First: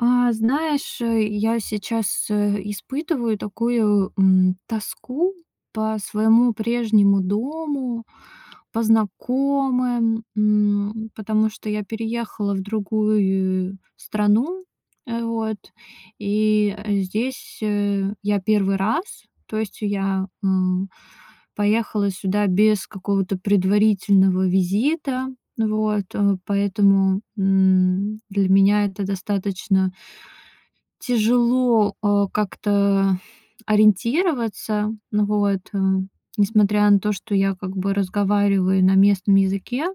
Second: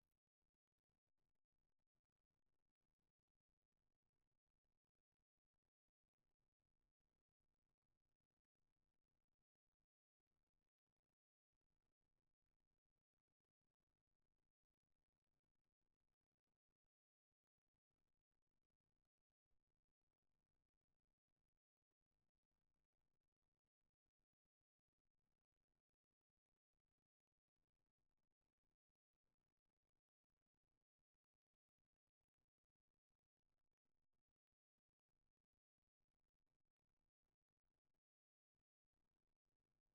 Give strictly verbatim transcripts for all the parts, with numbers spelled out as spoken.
А, знаешь, э, я сейчас, э, испытываю такую, м, тоску по своему прежнему дому, по знакомым. М, потому что я переехала в другую страну. Э, вот. И здесь, э, я первый раз. То есть я, м, поехала сюда без какого-то предварительного визита. Вот. Поэтому, м, для меня это достаточно тяжело, а, как-то ориентироваться. Ну вот, э, несмотря на то, что я как бы разговариваю на местном языке.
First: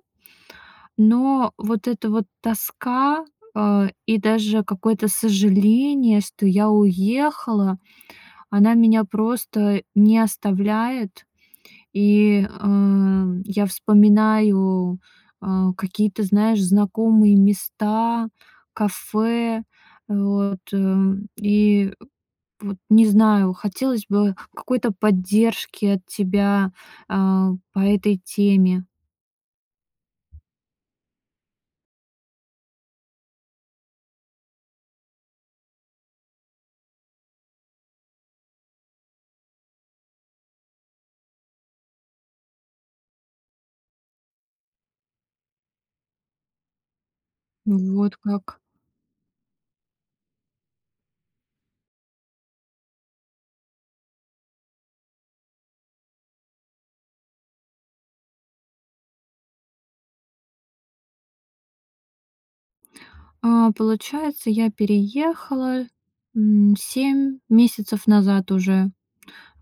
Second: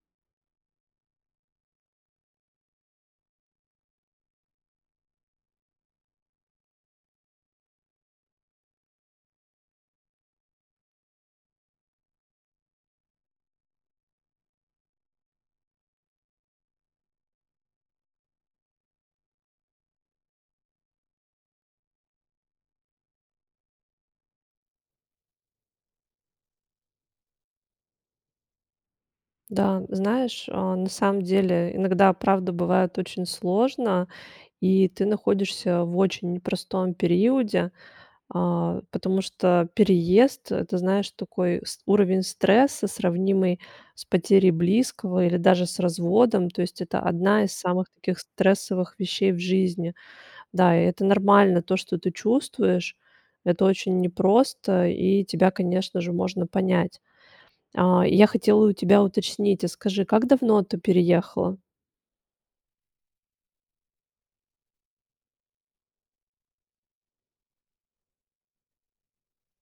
Но вот эта вот тоска, а, и даже какое-то сожаление, что я уехала, она меня просто не оставляет. И, эм, я вспоминаю, а, какие-то, знаешь, знакомые места, кафе. Э, вот, м. И вот не знаю, хотелось бы какой-то поддержки от тебя, э, по этой теме. Да, знаешь, а, на самом деле иногда правда бывает очень сложно. И ты находишься в очень непростом периоде, а, потому что переезд- это, знаешь, такой ст уровень стресса, сравнимый с потерей близкого или даже с разводом. То есть это одна из Ну, самых вот таких как. стрессовых вещей в жизни. Да, и это нормально то, что ты чувствуешь, это очень непросто, и тебя, конечно же, можно понять. А, я хотела у тебя уточнить, а скажи, как давно ты переехала? А, получается, я переехала, м, семь месяцев назад уже.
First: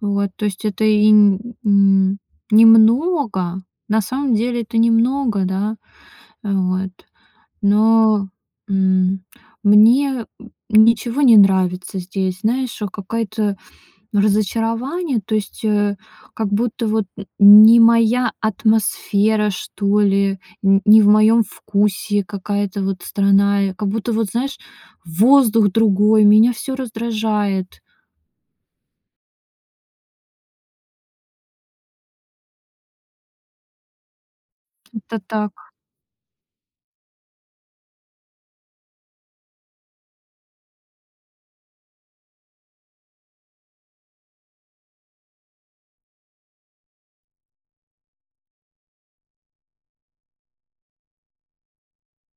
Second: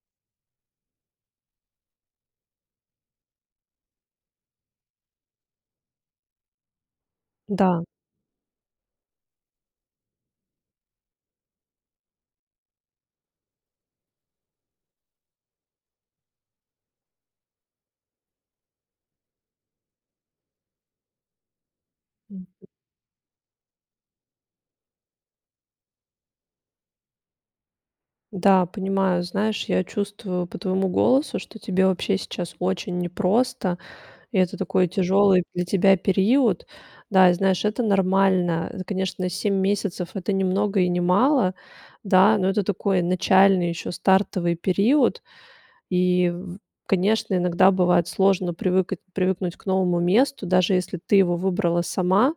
Вот, то есть это и н н немного. На самом деле это немного, да. Э, вот. Да. Но, м, мне, э, ничего не нравится здесь. Знаешь, э, какая-то разочарование. То есть, э, как будто вот н не моя атмосфера, что ли, н не в моем вкусе какая-то вот страна. Я как будто вот, знаешь, воздух другой, меня всё раздражает. Да, понимаю. Знаешь, я чувствую по твоему голосу, что тебе вообще сейчас очень непросто, и это такой Это тяжёлый так. для тебя период. Да, и знаешь, это нормально. Это, конечно, семь месяцев- это не много и не мало. Да, но это такой начальный ещё стартовый период. И, в конечно, иногда бывает сложно привыка привыкнуть к новому месту, даже если ты его выбрала сама.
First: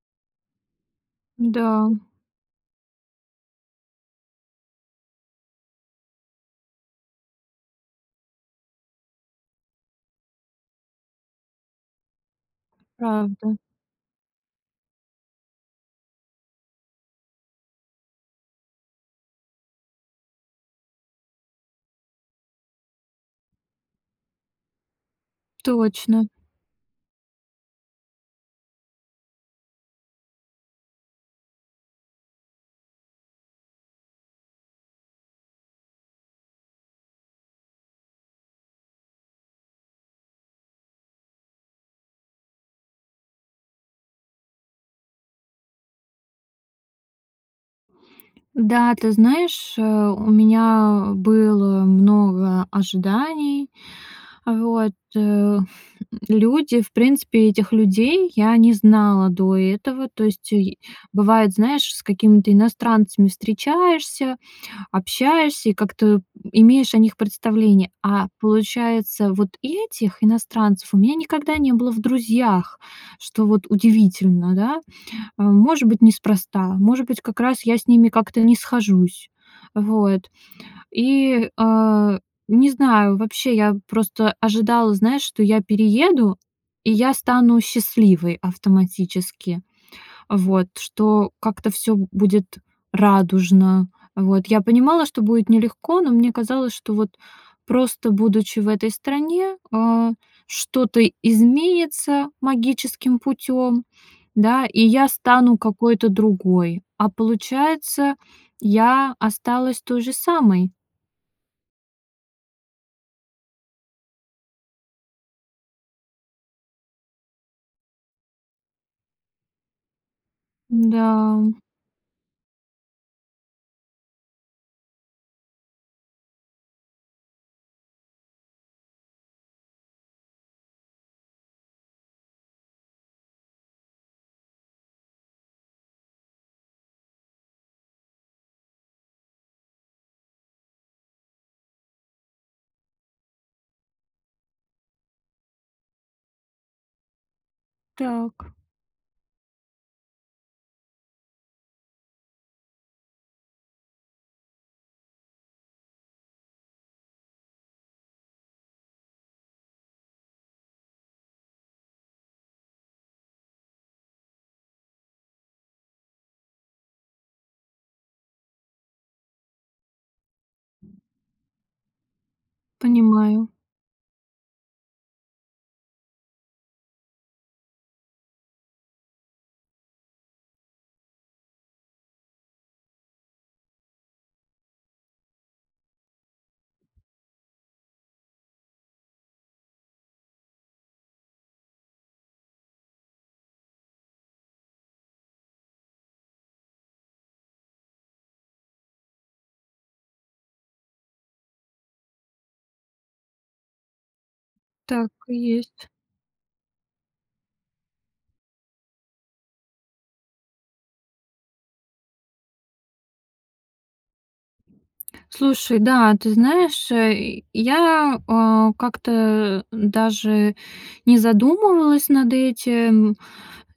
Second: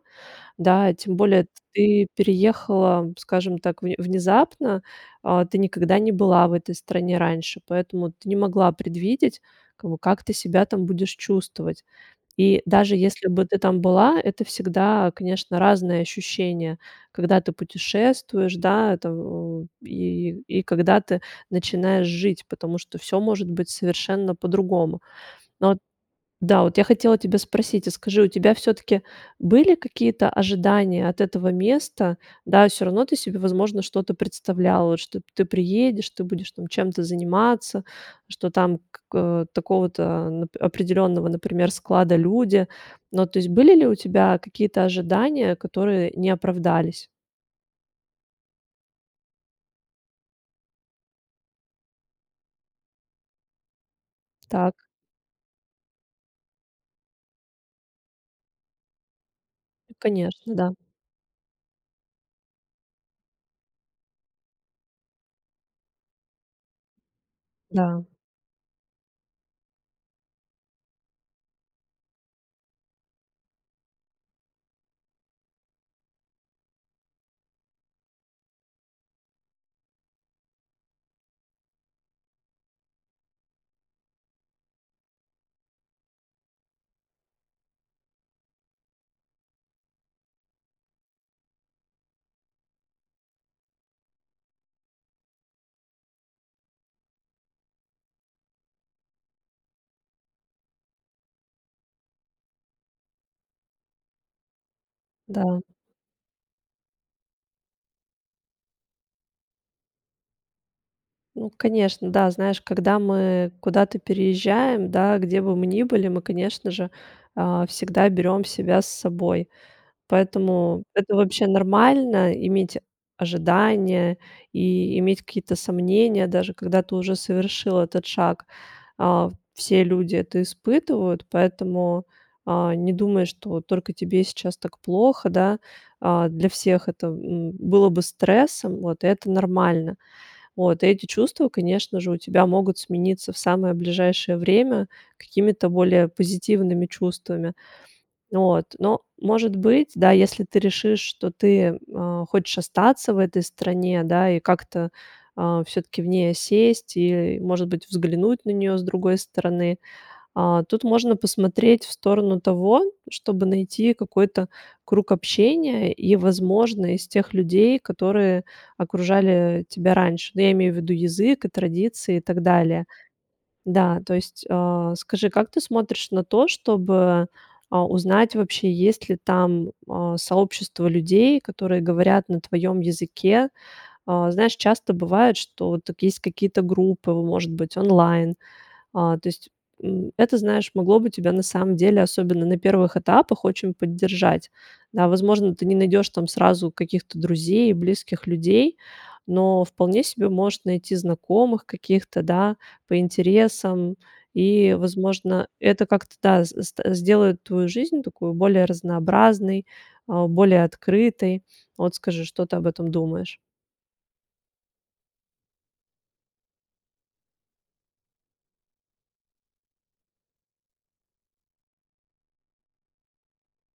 Да, тем более т Да. ты переехала, скажем так, вн внезапно. А, ты никогда не была в этой стране раньше, поэтому ты не могла предвидеть, как бы, как ты себя там будешь чувствовать. И даже если бы Правда. ты там была, это всегда, конечно, разные ощущения, когда ты путешествуешь, да, это в и, и когда ты начинаешь жить, потому что всё может быть совершенно по-другому. Ну вот Точно. Да, вот я хотела тебя спросить, а скажи, у тебя всё-таки были какие-то ожидания от этого места? Да, всё равно ты себе, возможно, что-то представляла, вот что ты приедешь, ты будешь там чем-то заниматься, что там как такого-то определённого, например, склада люди. Ну, то есть были ли у тебя какие-то ожидания, которые не оправдались? Да, ты знаешь, э, у меня было много ожиданий. Так. Вот, э. Люди, в принципе этих людей я не знала до этого. То Конечно, есть да. е бывает, знаешь, с какими-то иностранцами встречаешься, общаешься и как-то, э, имеешь о них представление. Да. А получается, вот этих иностранцев у меня никогда не было в друзьях, что вот удивительно, да. Э, может быть, неспроста, может быть, как раз я с ними как-то не схожусь. Вот. И, а, не знаю, вообще, я просто ожидала, знаешь, что я перееду, и я стану счастливой автоматически. Вот, что как-то всё будет радужно. Вот. Я понимала, что будет нелегко, но мне казалось, что вот просто будучи в этой стране, а, что-то изменится магическим путём, да, и я стану Да. какой-то другой. А получается, я осталась той же самой. Ну, конечно, да, знаешь, когда мы куда-то переезжаем, да, где бы мы ни были, мы, конечно же, а, всегда берем себя с собой. Поэтому это вообще Да. нормально иметь ожидания и иметь какие-то сомнения, даже когда ты уже совершил этот шаг. А, все люди это испытывают, поэтому, а, не думай, что вот только тебе сейчас так плохо, да. А, для всех это б м, было бы стрессом, вот и это нормально. Вот эти чувства, конечно же, у тебя могут смениться в самое ближайшее время какими-то более позитивными чувствами, Так. вот. Но может быть, да, если ты решишь, что ты, а, хочешь остаться в этой стране, да, и как-то, а всё-таки в ней осесть и, может быть, взглянуть на неё с другой стороны. А, тут можно посмотреть в сторону того, чтобы найти какой-то круг общения и, возможно, из тех людей, которые окружали, э, тебя раньше, ну, я имею в виду язык и традиции и так далее. Понимаю. Да, то есть, а, скажи, как ты смотришь на то, чтобы, а, узнать вообще, есть ли там, а, сообщество людей, которые говорят на твоем языке? А, знаешь, часто бывает, что тут есть какие-то группы, может быть, онлайн. А, то есть, м, это, знаешь, могло бы тебя на самом деле, особенно на первых этапах, очень поддержать. Да, возможно, ты не найдешь там сразу каких-то друзей, близких людей, но вполне себе можешь найти знакомых каких-то, да, по интересам. И, Так и возможно, это есть. как-то, да, с сд сделает твою жизнь такую более разнообразной, а, более открытой. Вот скажи, что ты об этом думаешь? Слушай, да, ты знаешь, э, я, э, как-то даже не задумывалась над этим. Э,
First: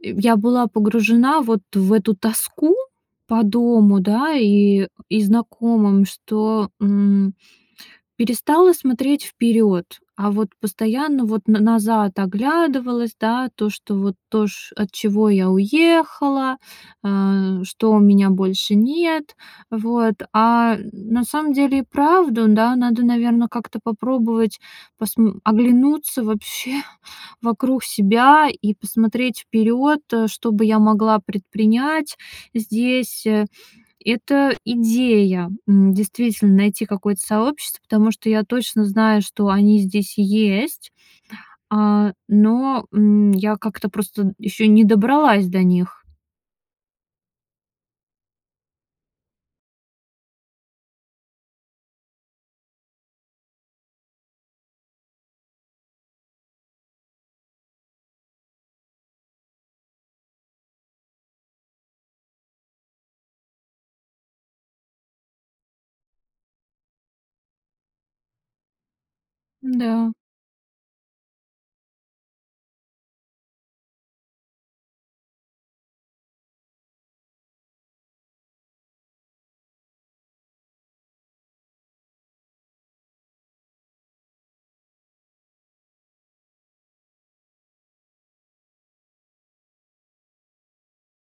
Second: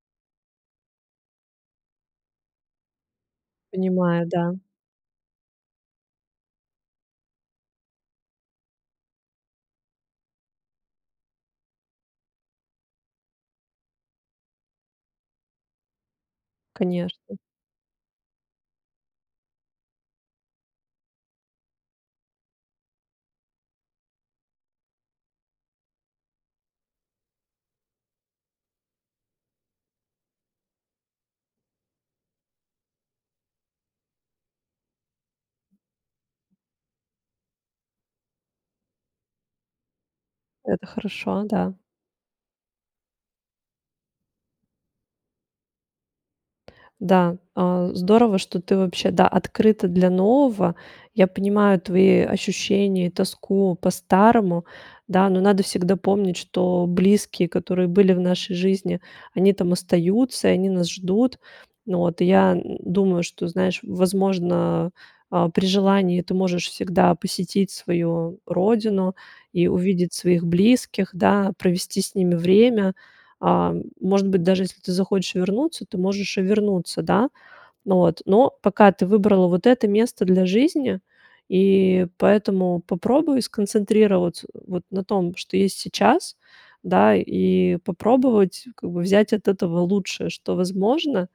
я была погружена вот в эту тоску по дому, Понимаю, да, да. и и знакомым, что, м, перестала смотреть вперёд, а вот постоянно вот н назад оглядывалась, да, то, что вот то, чт от чего я уехала. Конечно. Э, что у меня больше нет. Вот. А н на самом деле и правда, да. Надо, наверное, как-то попробовать посм оглянуться вообще вокруг себя и посмотреть вперёд, э, что бы я могла предпринять здесь. Это идея, м, действительно, найти какое-то сообщество, потому что я точно знаю, что они здесь Это есть. хорошо, да. А, но, м, я как-то просто ещё не добралась до них. Да, а, здорово, что ты вообще, да, открыта для нового. Я понимаю твои ощущения и тоску по старому, да. Но надо всегда помнить, что близкие, которые были в нашей жизни, они там остаются, и они нас ждут. Ну вот, и я н думаю, что, знаешь, возможно, а, при желании ты можешь всегда посетить свою родину и Н-да. увидеть своих близких, да, провести с ними время. А, может быть, даже если ты захочешь вернуться, ты можешь и вернуться, да. Ну вот, но пока ты выбрала вот это место для жизни, и поэтому попробуй сконцентрироваться вот на том, что есть сейчас, да, и попробовать как бы взять от этого лучшее, что возможно.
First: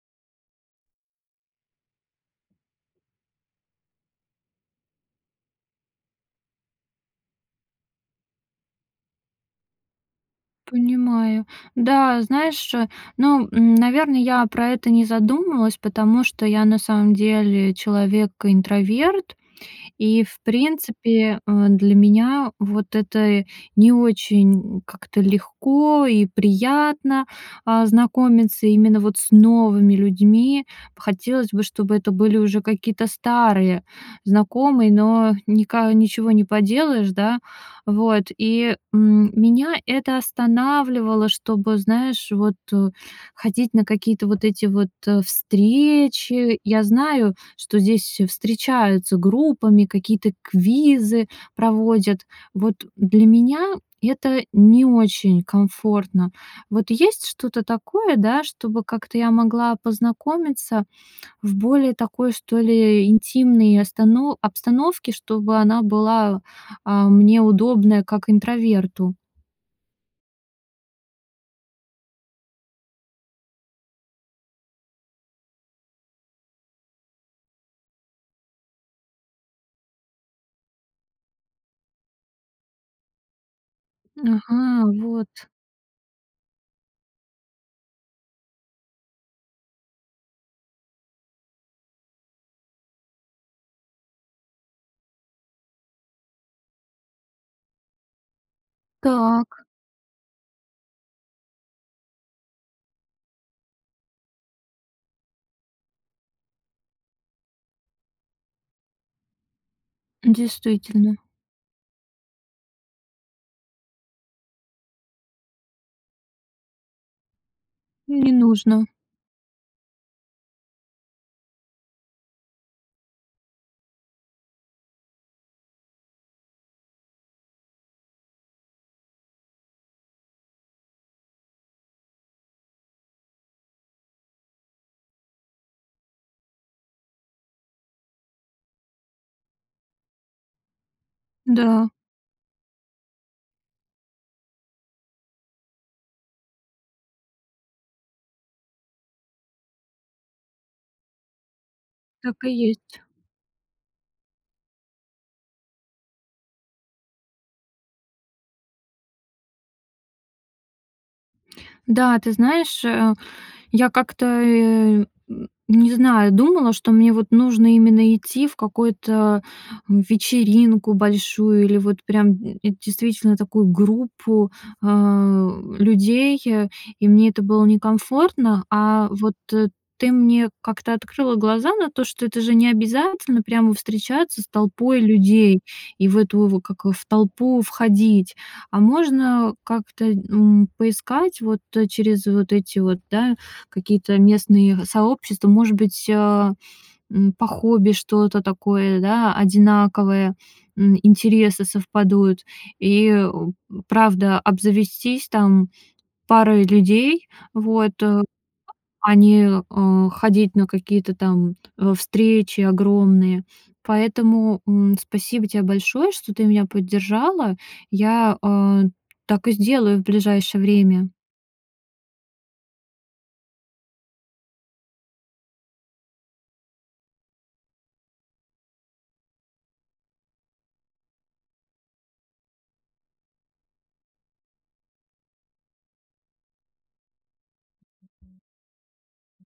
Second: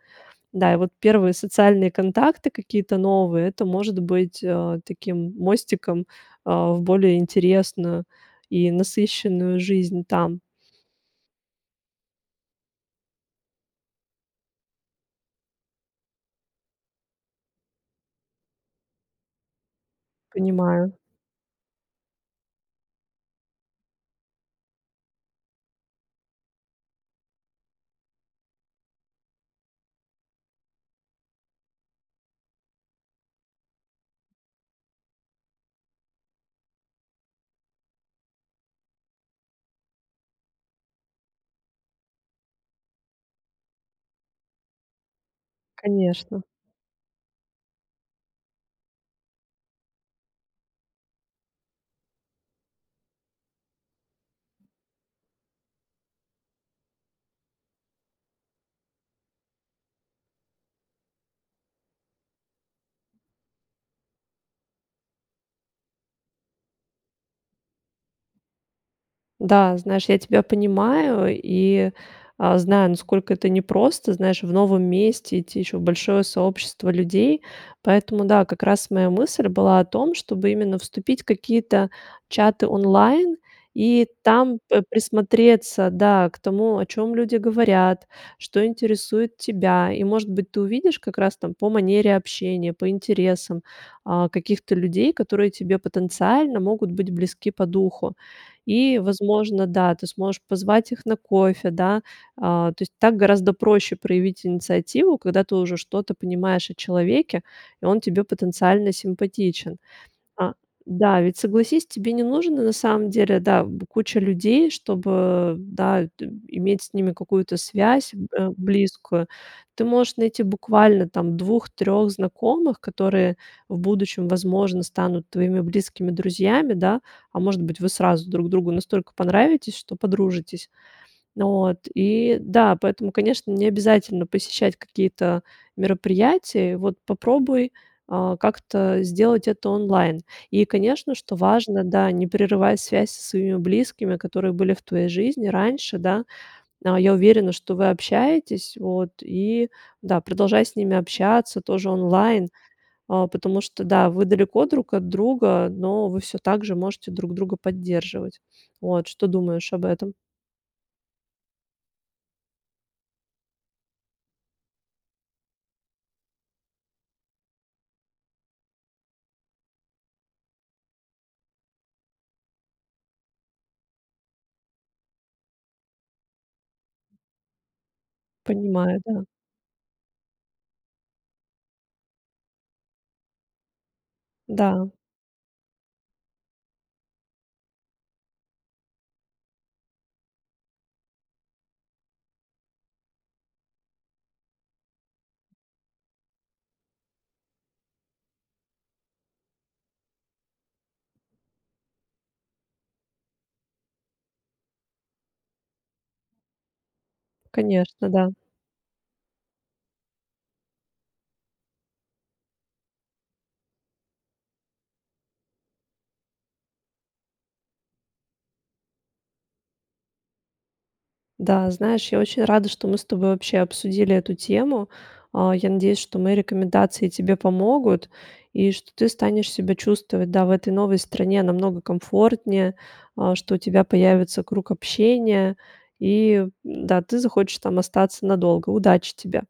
Да, и вот первые социальные контакты какие-то новые- это может быть, э, таким мостиком, а, в более интересную и насыщенную жизнь там. Понимаю. Да, знаешь, э, ну, н наверное, я про это не задумалась, потому что я на самом деле человек-интроверт. И, в Понимаю. принципе, э, для меня вот это не очень как-то легко и приятно, а, знакомиться именно вот с новыми людьми. Хотелось бы, чтобы это были уже какие-то старые знакомые, но ника ничего не поделаешь, да. Вот. И, м, меня это останавливало, чтобы, знаешь, вот, э, ходить на какие-то вот эти вот, э, Конечно. встречи. Я знаю, что здесь встречаются группами, какие-то квизы проводят. Вот для меня это не очень комфортно. Вот есть что-то такое, да, чтобы как-то я могла познакомиться в более такой, что ли, интимной остано обстановке, чтобы она была, а, мне удобная как интроверту. Да, знаешь, я тебя понимаю и, а, знаю, насколько это непросто, знаешь, в новом месте идти ещё в большое сообщество людей. Поэтому, да, как раз моя мысль была о том, чтобы именно вступить в какие-то чаты онлайн и там п Ага, вот. присмотреться, да, к тому, о чём люди говорят, что интересует тебя. И, может быть, ты увидишь как раз там по манере общения, по интересам, э, каких-то людей, которые тебе потенциально могут быть близки по духу. И, Так. возможно, да, ты сможешь позвать их на кофе, да. А, то есть так гораздо проще проявить инициативу, когда ты уже что-то понимаешь о человеке, и он тебе потенциально симпатичен. А Действительно. да, ведь согласись, тебе не нужно на самом деле, да, б куча людей, чтобы, да, д иметь с ними какую-то связь, Не э, нужно. близкую. Ты можешь найти буквально там двух трех знакомых, которые в будущем, возможно, станут твоими близкими друзьями, да? А может быть, вы сразу друг другу настолько понравитесь, что подружитесь. Вот и да, поэтому, конечно, не обязательно посещать какие-то мероприятия. Вот попробуй, а, как-то сделать это онлайн. И, конечно, что важно, Да. да, не прерывать связь со своими близкими, которые были в твоей жизни раньше, да. А, я уверена, что вы общаетесь. Вот и да, продолжай с ними общаться тоже Так и онлайн, есть. а, потому что, да, вы далеко друг от друга, но вы всё так же можете друг друга поддерживать. Вот что думаешь об этом? Да, ты знаешь, э, я как-то, э, м, не знаю, думала, что мне вот нужно именно идти в какую-то вечеринку большую или вот прям, м, действительно такую группу, а, людей, э, и мне это было некомфортно, Понимаю, а да. вот т ты мне как-то открыла глаза на то, что это же не обязательно прямо встречаться с Да. толпой людей и в эту в как в толпу входить, а можно как-то, н поискать вот через вот эти вот, да, какие-то местные сообщества. Может быть, э, м, по хобби что-то такое, да, одинаковое, м, интересы совпадут. И, э, м, правда, обзавестись, там, парой людей, вот, Конечно, э, да. а не, а, ходить на какие-то, там, э, встречи огромные. Поэтому, м, спасибо тебе большое, что ты меня поддержала. Я, а, так и сделаю в ближайшее время. Да, знаешь, я очень рада, что мы с тобой вообще обсудили эту тему. А, я надеюсь, что мои рекомендации тебе помогут и что ты станешь себя чувствовать, да, в этой новой стране намного комфортнее, а, что у тебя появится круг общения. И, м-да, ты захочешь там остаться надолго. Удачи тебе.